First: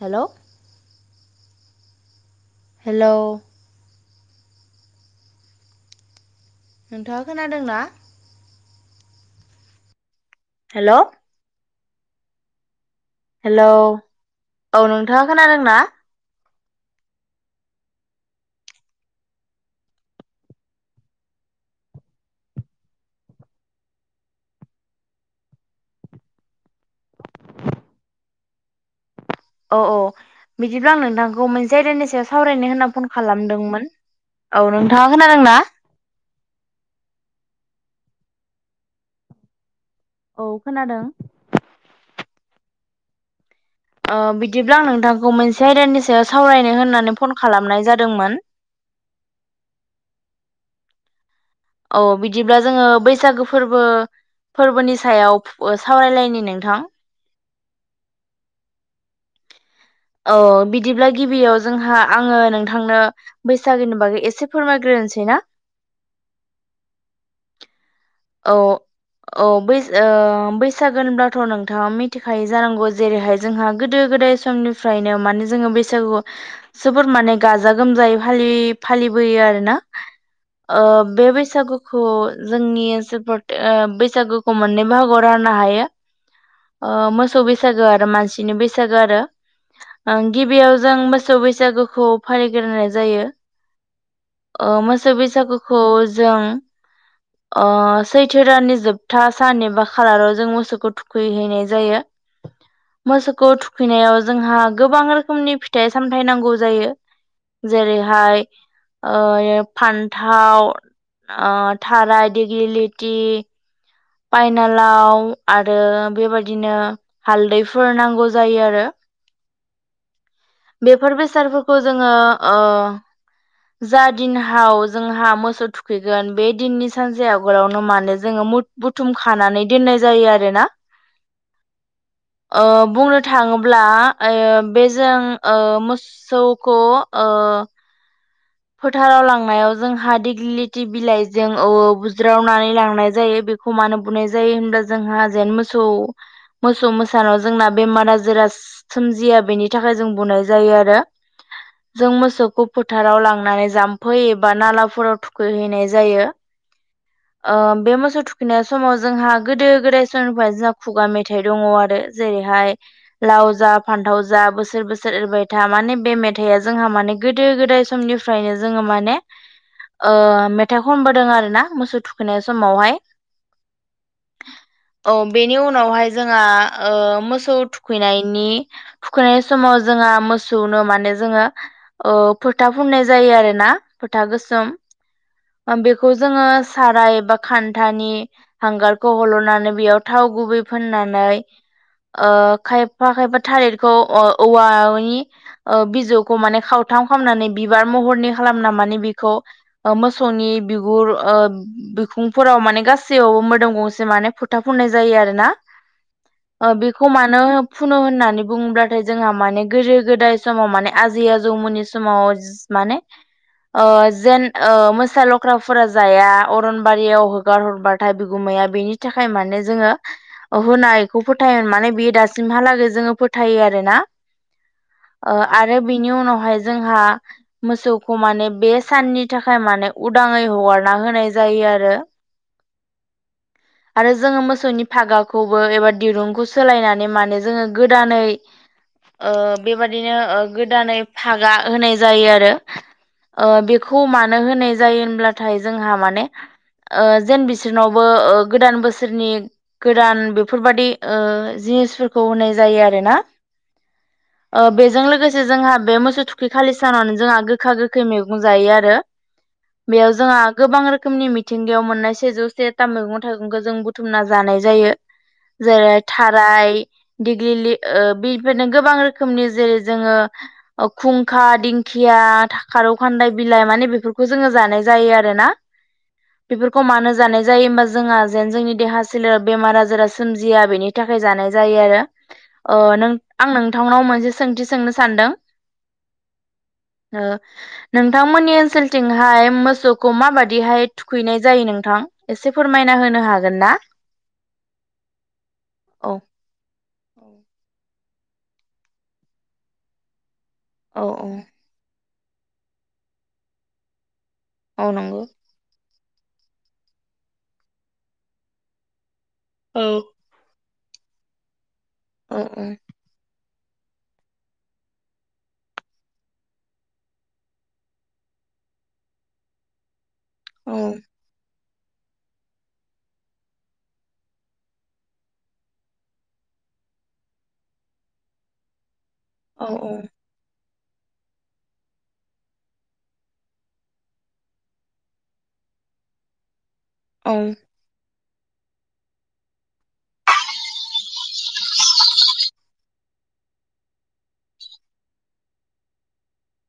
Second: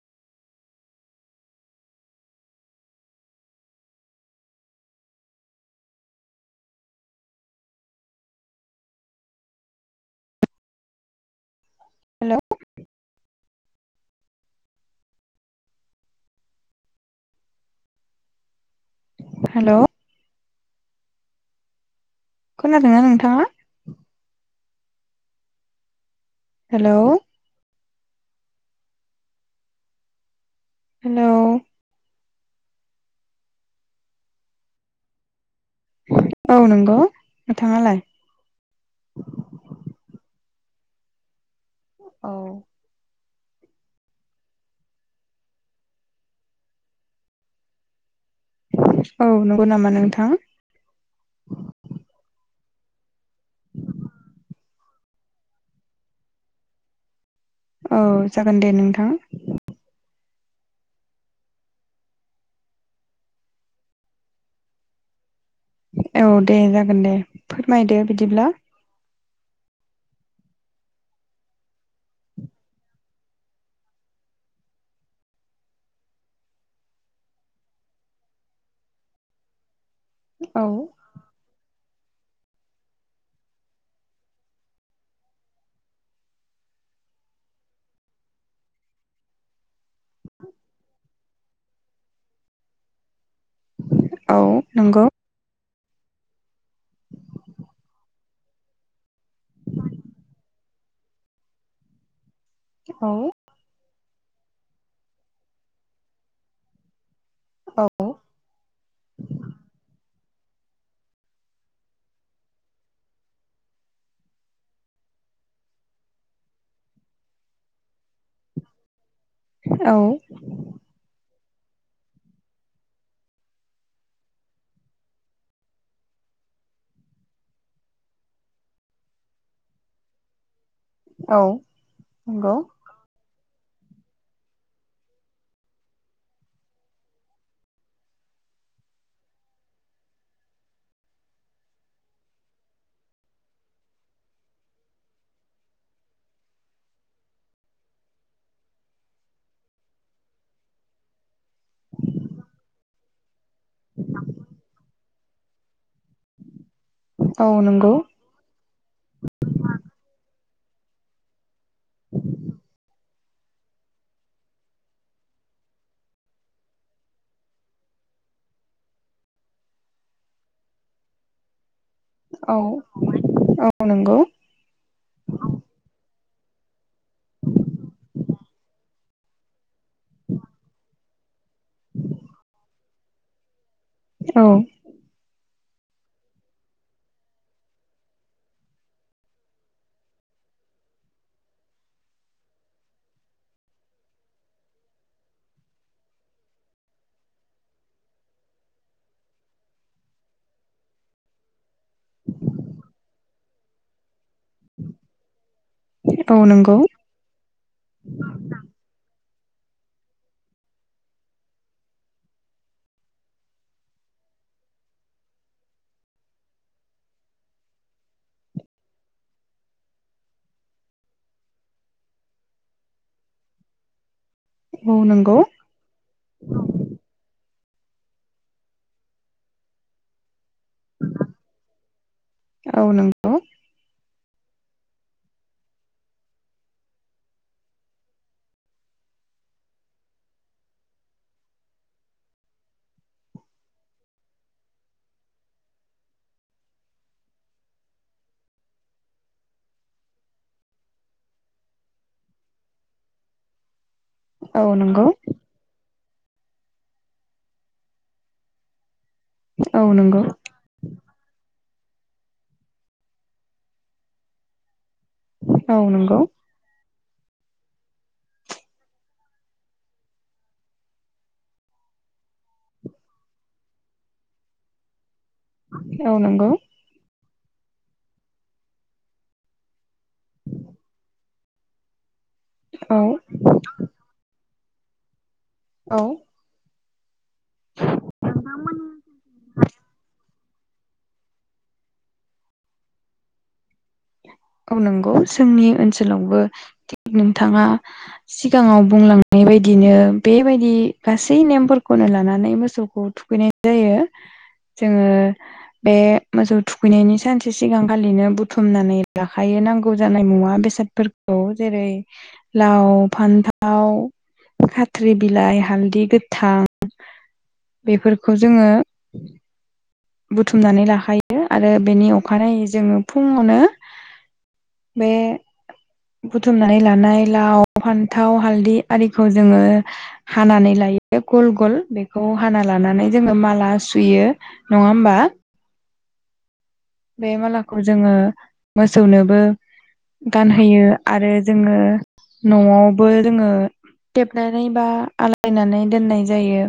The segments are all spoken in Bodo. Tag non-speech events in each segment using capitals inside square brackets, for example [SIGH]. हेल' हेल' नोंथाङा खोनादोंना हेल' हेलौ। हेलौ औ नोंथाङा खोनादोंना? हेलौ। खोनादों ना नोंथाङा? हेलौ। औ औ बिदिब्ला आं हेलौ नोंथांखौ मोनसे जायदानि सायाव सावरायनो होनना फन खालामदोंमोन औ नोंथाङा खोनादोंना? औ नंगौ नोंथाङालाय। औ खोनादों। औ बिदिब्ला आं नोंथांखौ मोनसे आयदानि सायाव सावरायनो होननानै फन खालामनाय जादोंमोन। औ नंगौ नामा नोंथां? औ बिदिब्ला जोङो बैसागो फोरबो फोरबोनि सायाव सावरायलायनि नोंथां। औ जागोन दे नोंथां। औ बिदिब्ला गिबियाव जोंहा आङो नोंथांनो बैसागोनि बागै एसे फोरमायग्रोसै ना। औ दे जागोन दे फोरमायदो बिदिब्ला। औ औ बैसागो होनब्लाथ' नोंथाङा मिथिखायो जानांगौ जेरैहाय जोंहा गोदो गोदाय समनिफ्रायनो माने जोङो बैसागु जोबोर माने गाजा गोमजायै फालि फालि बोयो आरोना औ ओ बे बैसागुखौ जोंनि बैसागोखौ मोननै बाहागोआव राननो हायो। ओ मोसौ बैसागो आरो मानसिनि बैसागो आरो। गिबियाव जों मोसौ बैसागोखौ फालिग्रोनाय जायो। औ नंगौ मोसौ बैसागुखौ जों सैथो दाननि जोबथा सान एबा खालाराव जों मोसौखौ थुखैहैनाय जायो। औ मोसौखौ थुखैनायाव ज जोंहा गोबां रोखोमनि फिथाइ सामथायाइ नांगौ जायो। औ जेरैहाय ओ फान्थाव ओ थराय डिग्रि लिटि। पायनालाव आरो बेबादिनो हालदैफोर नांगौ जायो आरो। औ। बेफोर बेसादफोरखौ जोङो ओं जा दिनहाव जोंहा मोसौ थुखैगोन बे दिननि सानसे आगोलावनो मानो जोङो बुथुम खानानै दोननाय जायो आरो ना। औ नंगौ ओ बुंनो थाङोब्ला बेजों ओ मोसौखौ ओ फोथाराव लांनायाव जोंहा दिग्लिलिथि बिलाइजों बुज्रावनानै लांनाय जायो। म बुनाय जायो जोंहा जेन मोसौ मोसानायाव जोंना बेमार आजार सोमजिया बेनि थाखाय जों बुंनाय जायो आरो जों मोसौखौ फोथाराव लांङो। लांनानै जाम्फै एबा नालाफोराव थुखैहैनाय जायो। औ ओ नंगौ बे मोसौ थुखैनाय समाव जोंहा गोदो गोदाय समनिफ्राय जोंहा खुगा मेथाइख दंङ आरो जेरैहाय लाव जा फान्थाव जा बोसोर बोसोर एरबाय था माने बे मेथाइआ जोंहा माने गोदो गोदाय समनि निफ्रायनो जोङो माने ओ मेथाइ खनबोदों आरोना मोसौ होनाय औ समावहाय औ नंगौ औ बेनि उनावहाय। जोंहा मोसौ थुखैनायनि थुखैनाय समाव जोंहा मोसौनो माने जोङो फोथा फुननाय जायो आरोना फोथा औ गोसोम। बेखौ जोङो साराय एबा खान्थानि हांगारखौ हल'नानै बेयाव थाव गुबै फोननानै। खायफा खायफा थालिरखौ औवानि बिजौखौ माने गाव थ खालामनानै बि बिबार महरनि खालामना माने बेखौ मोसौनि बिगुर ओ बिखुंफोराव मे माने गासैयावबो मोदोम गंसे माने फुथाफुननाय जायो आरोना। औ ओ नंगौ बेखौ मानो फुनो होननानै बुङोब्लाथाय जोंहा माने गोदो गोदाय समाव माने आजै आजौमोननि समाव माने ओ जेन ओ मोसा लख्राफोरा जाया अरनबारियाव हगार हरबाथाय बिगुमै या बेनि थाखाय माने जोङो होनायखौ फोथायोम माने बेयो दासिमहालागै जोङो फोथाय यो आरो ना औ ओ नंगौ आरो बेनि उनावहाय जोंहा मोसौखौ माने बे साननि थाखाय माने उदाङै हगारना होनाय जायो आरो। औ नंगौ। आरो जोङो मोसौनि फागाखौबो एबा दिरुंखौ सोलायनानै माने जोङो गोदानै ओ बेबादिनो गोदानै फागा होनाय जायो आरो। ओ बेखौ मानो होनाय जायो होनब्लाथाय जोंहा माने ओ जेन बिसोरनावबो गोदान बोसोरनि गोदान बेफोरबादि ओ जिनिसफोरखौ होनाय जायो आरोना। ओ औ नंगौ औ बेजों नंगौ लोगोसे जोंहा बे मोसौ थुखि खालि सानाव जोंहा गोखा गोखै मैगं जायो आरो। औ बेयाव नंगौ जोंहा गोबां रोखोमनि मिथिंगायाव मोननाय सेजौ से था मैगं थाइगंखौ जों बुथुमना जानाय जायो औ जेरै थाराय दिग्लिलिओ बिफोरनो गोबां रोखोमनि जेरै जोङो खुंखा दिंखिया खारौ खान्दाय बिलाइ माने बेफोरखौ जोङो जानाय जायो आरो आरोना नंगौ बेफोरखौ मानो जानाय जायो होमबा जोंहा जेन जोंनि देहा सोलेर बेमार आजारा सोमजिया बेनि थाखाय जानाय जायो आरो। ओ औ नों आं नोंथांनाव मोनसे सोंथि सोंनो सानदों। औ ओ नोंथांमोननि ओनसोलथिंहाय मोसौखौ माबा दिहाय थुखैनाय जायो नोंथां एसे फोरमायना होनो हागोन ना? औ नंगौ जोंनि औ ओनसोलावबो थिग नोंथाङा सिगाङाव बुंलांनाय बायदिनो बेबायदि औ औ गासै नेमफोरखौनो लाना नै मोसौखौ थुखैनाय जायो औ जोङो नंगौ बे मोसौ थुखैनायनि सानसे सिगां फालिनो बुथुमनानै लाखायो औ नांगौ जानाय मुवा बेसादफोरखौ जेरै औ औ लाव फान्थाव थाव खाथ्रि बिलाइ हालदै गोथां बेफोरखौ जोङो बुथुमनानै औ लाखायो। आरो बेनि अखानायै जोङो फुङावनो बे बुथुमनानै लानाय लाव फान्थाव हालदि आरिखौ जोङो औ हानानै लायो गल गल बेखौ हाना लानानै जोङो माला सुयो नङा होमबा बे औ मालाखौ जोङो मोसौनोबो गानहोयो आरो जोङो न'आवबो जोङो खेबनानै बा आलायनानै दोननाय जायो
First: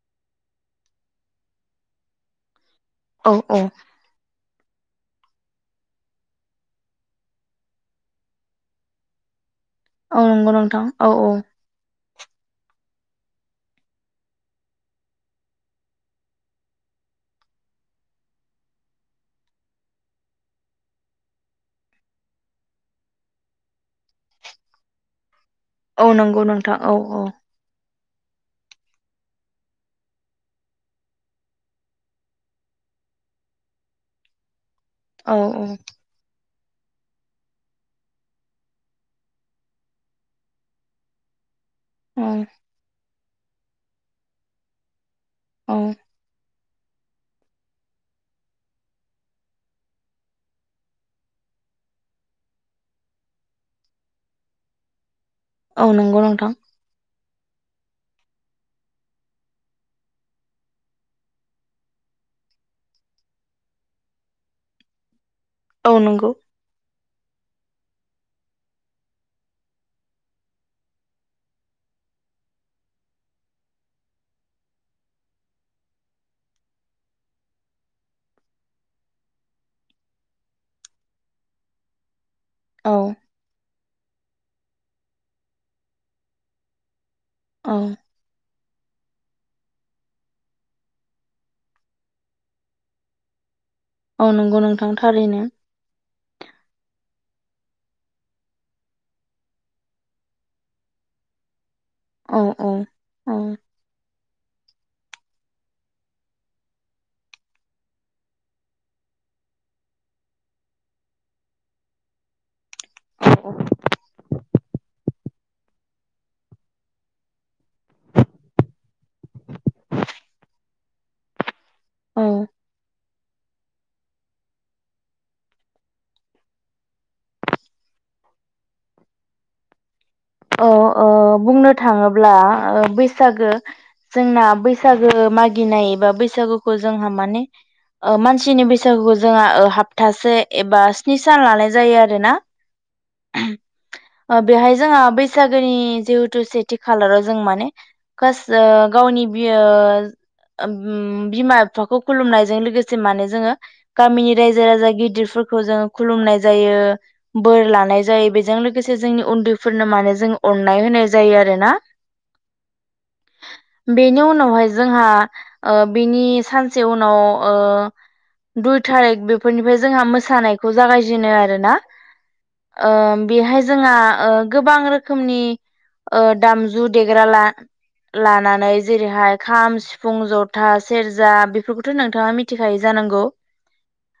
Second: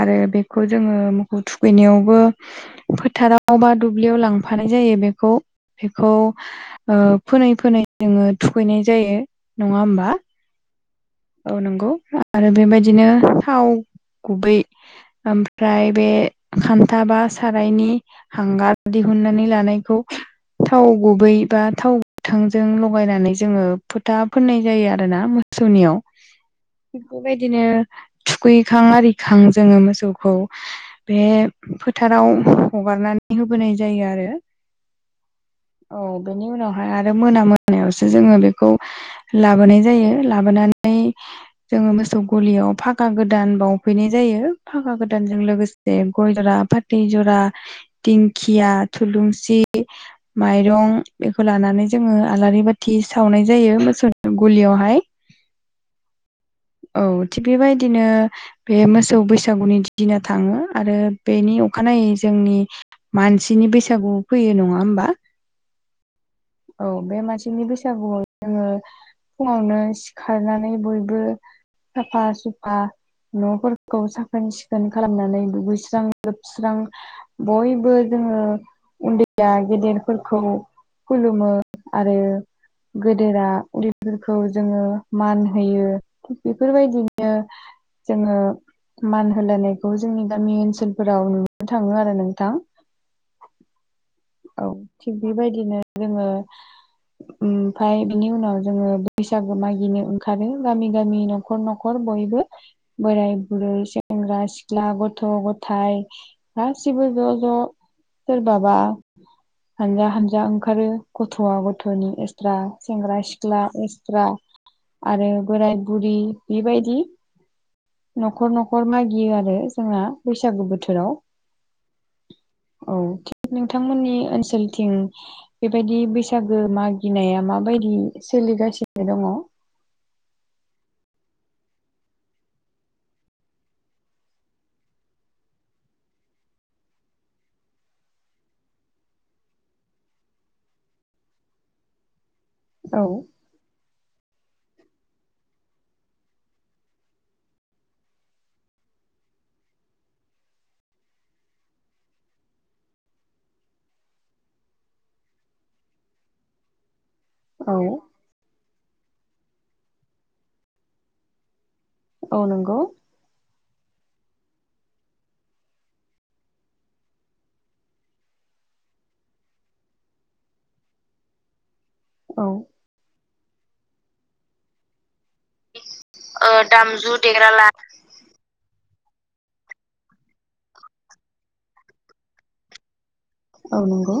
आरो बेखौ जोङो थु खैनायावबो औ फोथाराव औ बा दुब्लियाव लां फानाय जायो बेखौ बेखौ ओ फोनै फोनै जोङो थुखैनाय जायो। नङा होमबा औ नंगौ नोंथां। औ नंगौ आरो बेबायदिनो थाव गुबै ओमफ्राय बे खान्था बा सारायनि हांगार दि उनानै लानायखौ थाव गुबै बा थाव गोथांजों लगायनानै जोङो फोथा फोननाय जायो आरोना मोसौनि औ नंगौ नोंथां औ औ बेबायदिनो थुखैखां आरिखां जोङो मोसौखौ बे फोथाराव हगारना नानै होबोनाय जायो आरो औ बेनि उनाव ओमफ्राय आरो मोना मोनायावसो जोङो बेखौ लाबोनाय जायो लाबोनानै जोङो मोसौ गलियाव फागा गोदान बावफैनाय जायो फाखा गोदान औ लोगोसे गय जरा फा थै जरा दिंखिया थुलुंसि माइरं बेखौ लानानै जोङो आलारि बाथि सावनाय जायो मोसौ गलियावहाय औ नंगौ नोंथां औ थिग बेबायदिनो बे मोसौ बैसागुनि दिना थाङो आरो बेनि अखानायै जोंनि मानसिनि बैसागुआव फैयो नङा होमबा? औ नंगौ औ बे मानसिनि बैसागुआव जोङो फुङावनो सिखारनानै बयबो साफा सुफा न'फोरखौ साखोन सिखोन खालामनानै दुगैस्रां लोबस्रां बयबो जों [INAUDIBLE] उन्दै आ गेदेरफोरखौ खुलुमो आरो औ गेदेरा उन्दै खौ जोङो मान होयो थि बेफोरबायदिनो औ जोङो मान होलायनायखौ जोंनि गामि ओनसोलफोराव नुनो थाङो आरो नोंथां। नंगौ औ नोंथां थिग थारैनो बेबायदिनो जोङो ओमफाय बिनि उनाव जोङो बैसागो मागिनो ओंखारो गामि गामि न'खर न'ख न'खर औ बयबो औ बोराय औ बुरै से सेंग्रा सिख्ला गथ' गथाय गासिबो ज' ज' सोरबाबा हानजा हानजा ओंखारो गथ'आ गथ'नि एक्सट्रा सेंग्रा सिख्ला एस्रा आरो बोराय बुरि बेबायदि न'खर न'खर मागियो आरो जोंना बैसागु बोथोराव औ औ थिग नोंथांमोननि ओनसोलथिं बेबायदि बैसागो मागिनाया माबायदि बायायदि सोलिगासिनो दङ? औ बुंनो थाङोब्ला ओ बैसागो जोंना बैसागो मागिनाय बा बैसागुखौ जोंहा माने मानसिनि बैसागुखौ जोंहा हाबथासे एबा स्नि सान लानाय जायो आरो ना औ ओ बेहाय जोंहा बै सागोनि जिहेतु सेथि खालाराव जों माने गावनि बियो ओम बिमा बिफाखौ खुलुमनायजों लोगोसे माने जोङो गामिनि रायजो राजा गिदिरफोर फोरखौ जों खुलुमनाय जायो। बोर औ लानाय जायो बेजों लोगोसे जोंनि उन्दैफोरनो माने जों अननाय होनाय जायो आरो ना औ नंगौ बेनि उनावहाय जोंहा ओ बेनि सानसे उनाव ओ दुइ थारिख बेफोरनिफ्राय जोंहा मोसानायखौ जागायजेनो आरो ना औ ओ बेहाय जोंहा ओ गोबां रोखोमनि ओ दामजु देग्रा लानानै जेरैहाय खाम, सिफुं, जथा, सेरजा बेफोरखौथ' नोंथाङा मिथिखायो जानांगौ? औ नंगौ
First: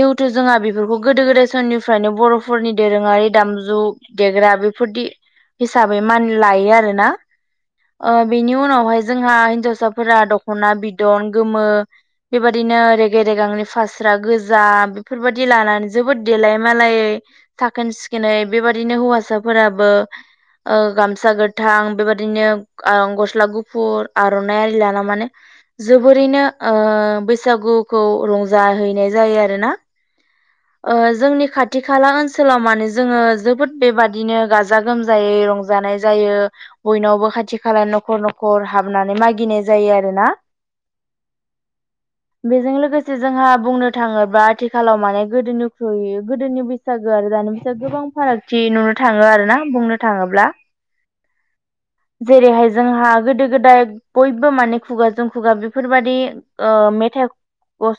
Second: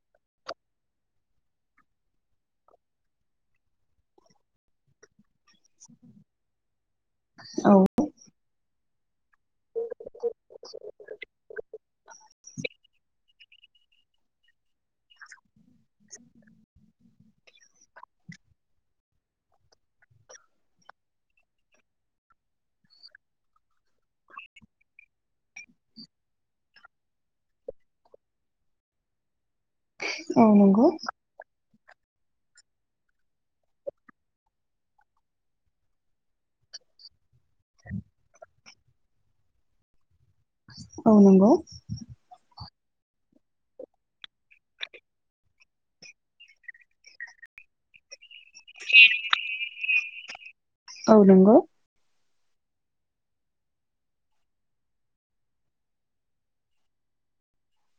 जिहेथु जोंहा बे बेफोरखौ गोदो गोदाय समनिफ्रायनो बर'फोरनि दोरोङारि दामजु देग्रा बेफोरदि हिसाबै मान लायो आरोना औ ओ बेनि उनावहाय जोंहा हिनजावसाफोरा दखना बिदन गोमो बेबायदिनो रेगे रेगांनि फास्रा गोजा बेफोरबायदि लानानै जोबोद देलाय मालायै साखोन सिखोनै बेबादिनो हौवासाफोराबो ओ गामसा गोथां बेबादिनो गस्ला गुफुर आर'नाइ आरि लाना माने जोबोरैनो ओ बैसागुखौ रंजाहैनाय जायो आरोना। औ नंगौ ओ जोंनि खाथि थि खाला ओनसोलाव माने जोङो जोबोद बेबादिनो गाजा गोमजायै रंजानाय जायो बयनावबो खाथि खाला नखर नखर हाबनानै मागिनाय जायो आरो ना। औ नंगौ। बेजों लोगोसे जोंहा बुंनो थाङोबा आथिखालाव माने गोदोनिख्रुय गोदोनि बैसागो आरो दानि फैस गोबां फारागथि नुनो थाङो आरो ना बुंनो थाङोब्ला। औ नोंगौ। जेरैहाय जोंहा गोदो-गोदाय बयबो माने खुगाजों खुगा बेफोरबायदि ओ मे थेग व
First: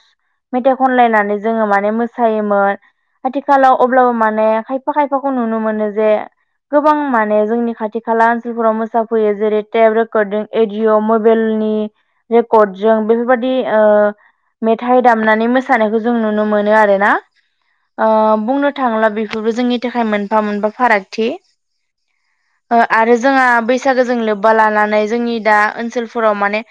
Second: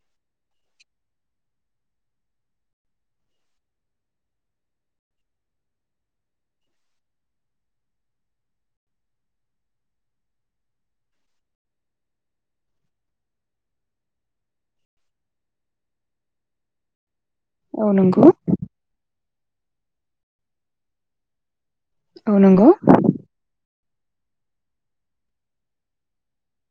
मेथाइ खनलायनानै जोङो माने मो सायोमोन आथिखालाव अब्लाबो माने खायफा खायफाखौ नुनो मोनो जे गोबां माने जोंनि खाथि खाला ओनसोलफोराव मोसाफैयो जेरै- टेप रेकरडिं, एडिय, मबेइल नि रेकर्डजों बेफोरबायदि ओ मेथाइ दामनानै मोसानायखौ जों नुनो मोनो आरो। ना औ ओ नंगौ बुंनो थांला बेफोरबो जोंनि थाखाय मोनफा मोनफा फारागथि। औ नंगौ ओ आरो जोंहा बै सागो जों लोब्बा लानानै जोंनि दा ओनसोलफोराव माने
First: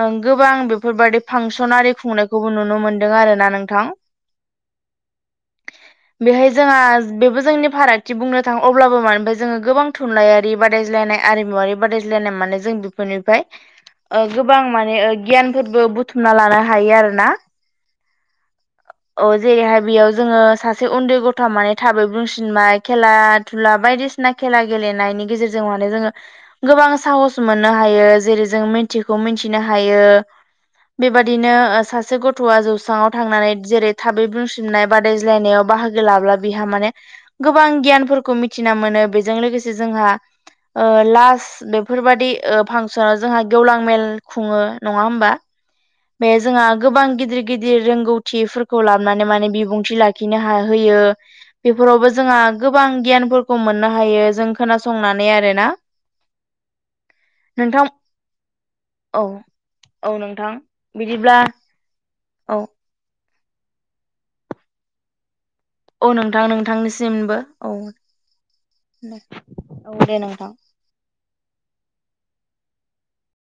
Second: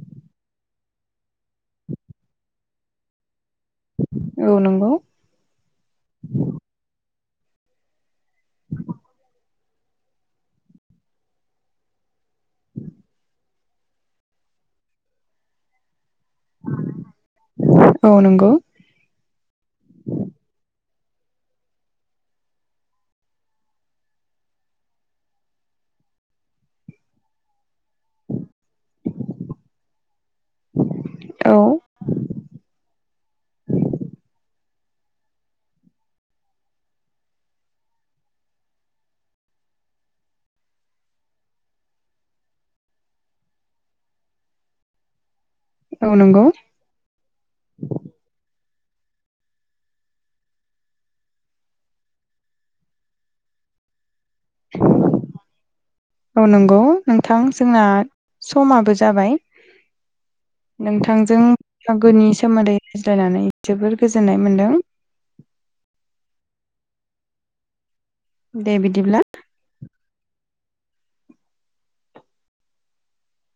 ओ गोबां बेफोरबायादि फांसन आरि खुंनायखौबो नुनो मोन्दों आरो ना नोंथां। औ नंगौ बेहाय जोंहा बेबो जोंनि फारागथि बुंनो थां अब्लाबो मानोफ्राय जोङो गोबां थुनलाइयारि बादायज्लायनाय आरिमुवारि बादायज्ला जेने माने जों बिफोरनिफ्राय ओ गोबां माने ओ गियानफोरबो बु थुमना लान हायो आरोना। औ नंगौ एहाय बेयाव जोङो सासे उन्दै गथा माने थाबै बुंसिनबाय खेला धुला बायदिसिना खेल ला गेलेनायनि गेजेरजों माने जोङो गोबां साहस मोन नो हायो जेरै जों मिथिखौ मिथिनो हायो। बेबादिनो औ ओ सासे गथ'आ जौस्राङाव थांनानै जेरै बुंसिबनाय बादायज्लायनायाव बाहागो लाब्ला बिहा माने गोबां गियानफोरखौ मिथिना मोनो बेजो जों लोगोसे जोंहा ओ लास्ट बेफोरबादि फांसनाव जोंहा गेवलां मेल खुङो नङा होमबा? औ बे नंगौ जोंहा गोबां गिदिर गिदिर रोंगौथिफोर खौ लाबनानै माने बिबुंथि लाखिनो हा होयो बेफोरावबो जोंहा गोबां गियानफोरखौ मोननो हायो जों खोनासंनानै आरोना। औ नोंगौ नोंथां जोंना नोंथां समाबो औ जाबाय। औ नोंथां बिदिब्ला नोंथांजों [UNINTELLIGIBLE] गोनि औ सोमोन्दै रायज्लायनानै जोबोर गोजोननाय मोनदों। औ नोंथां नोंथांनिसिमबो औ। दे बिदिब्ला औ दे नोंथां।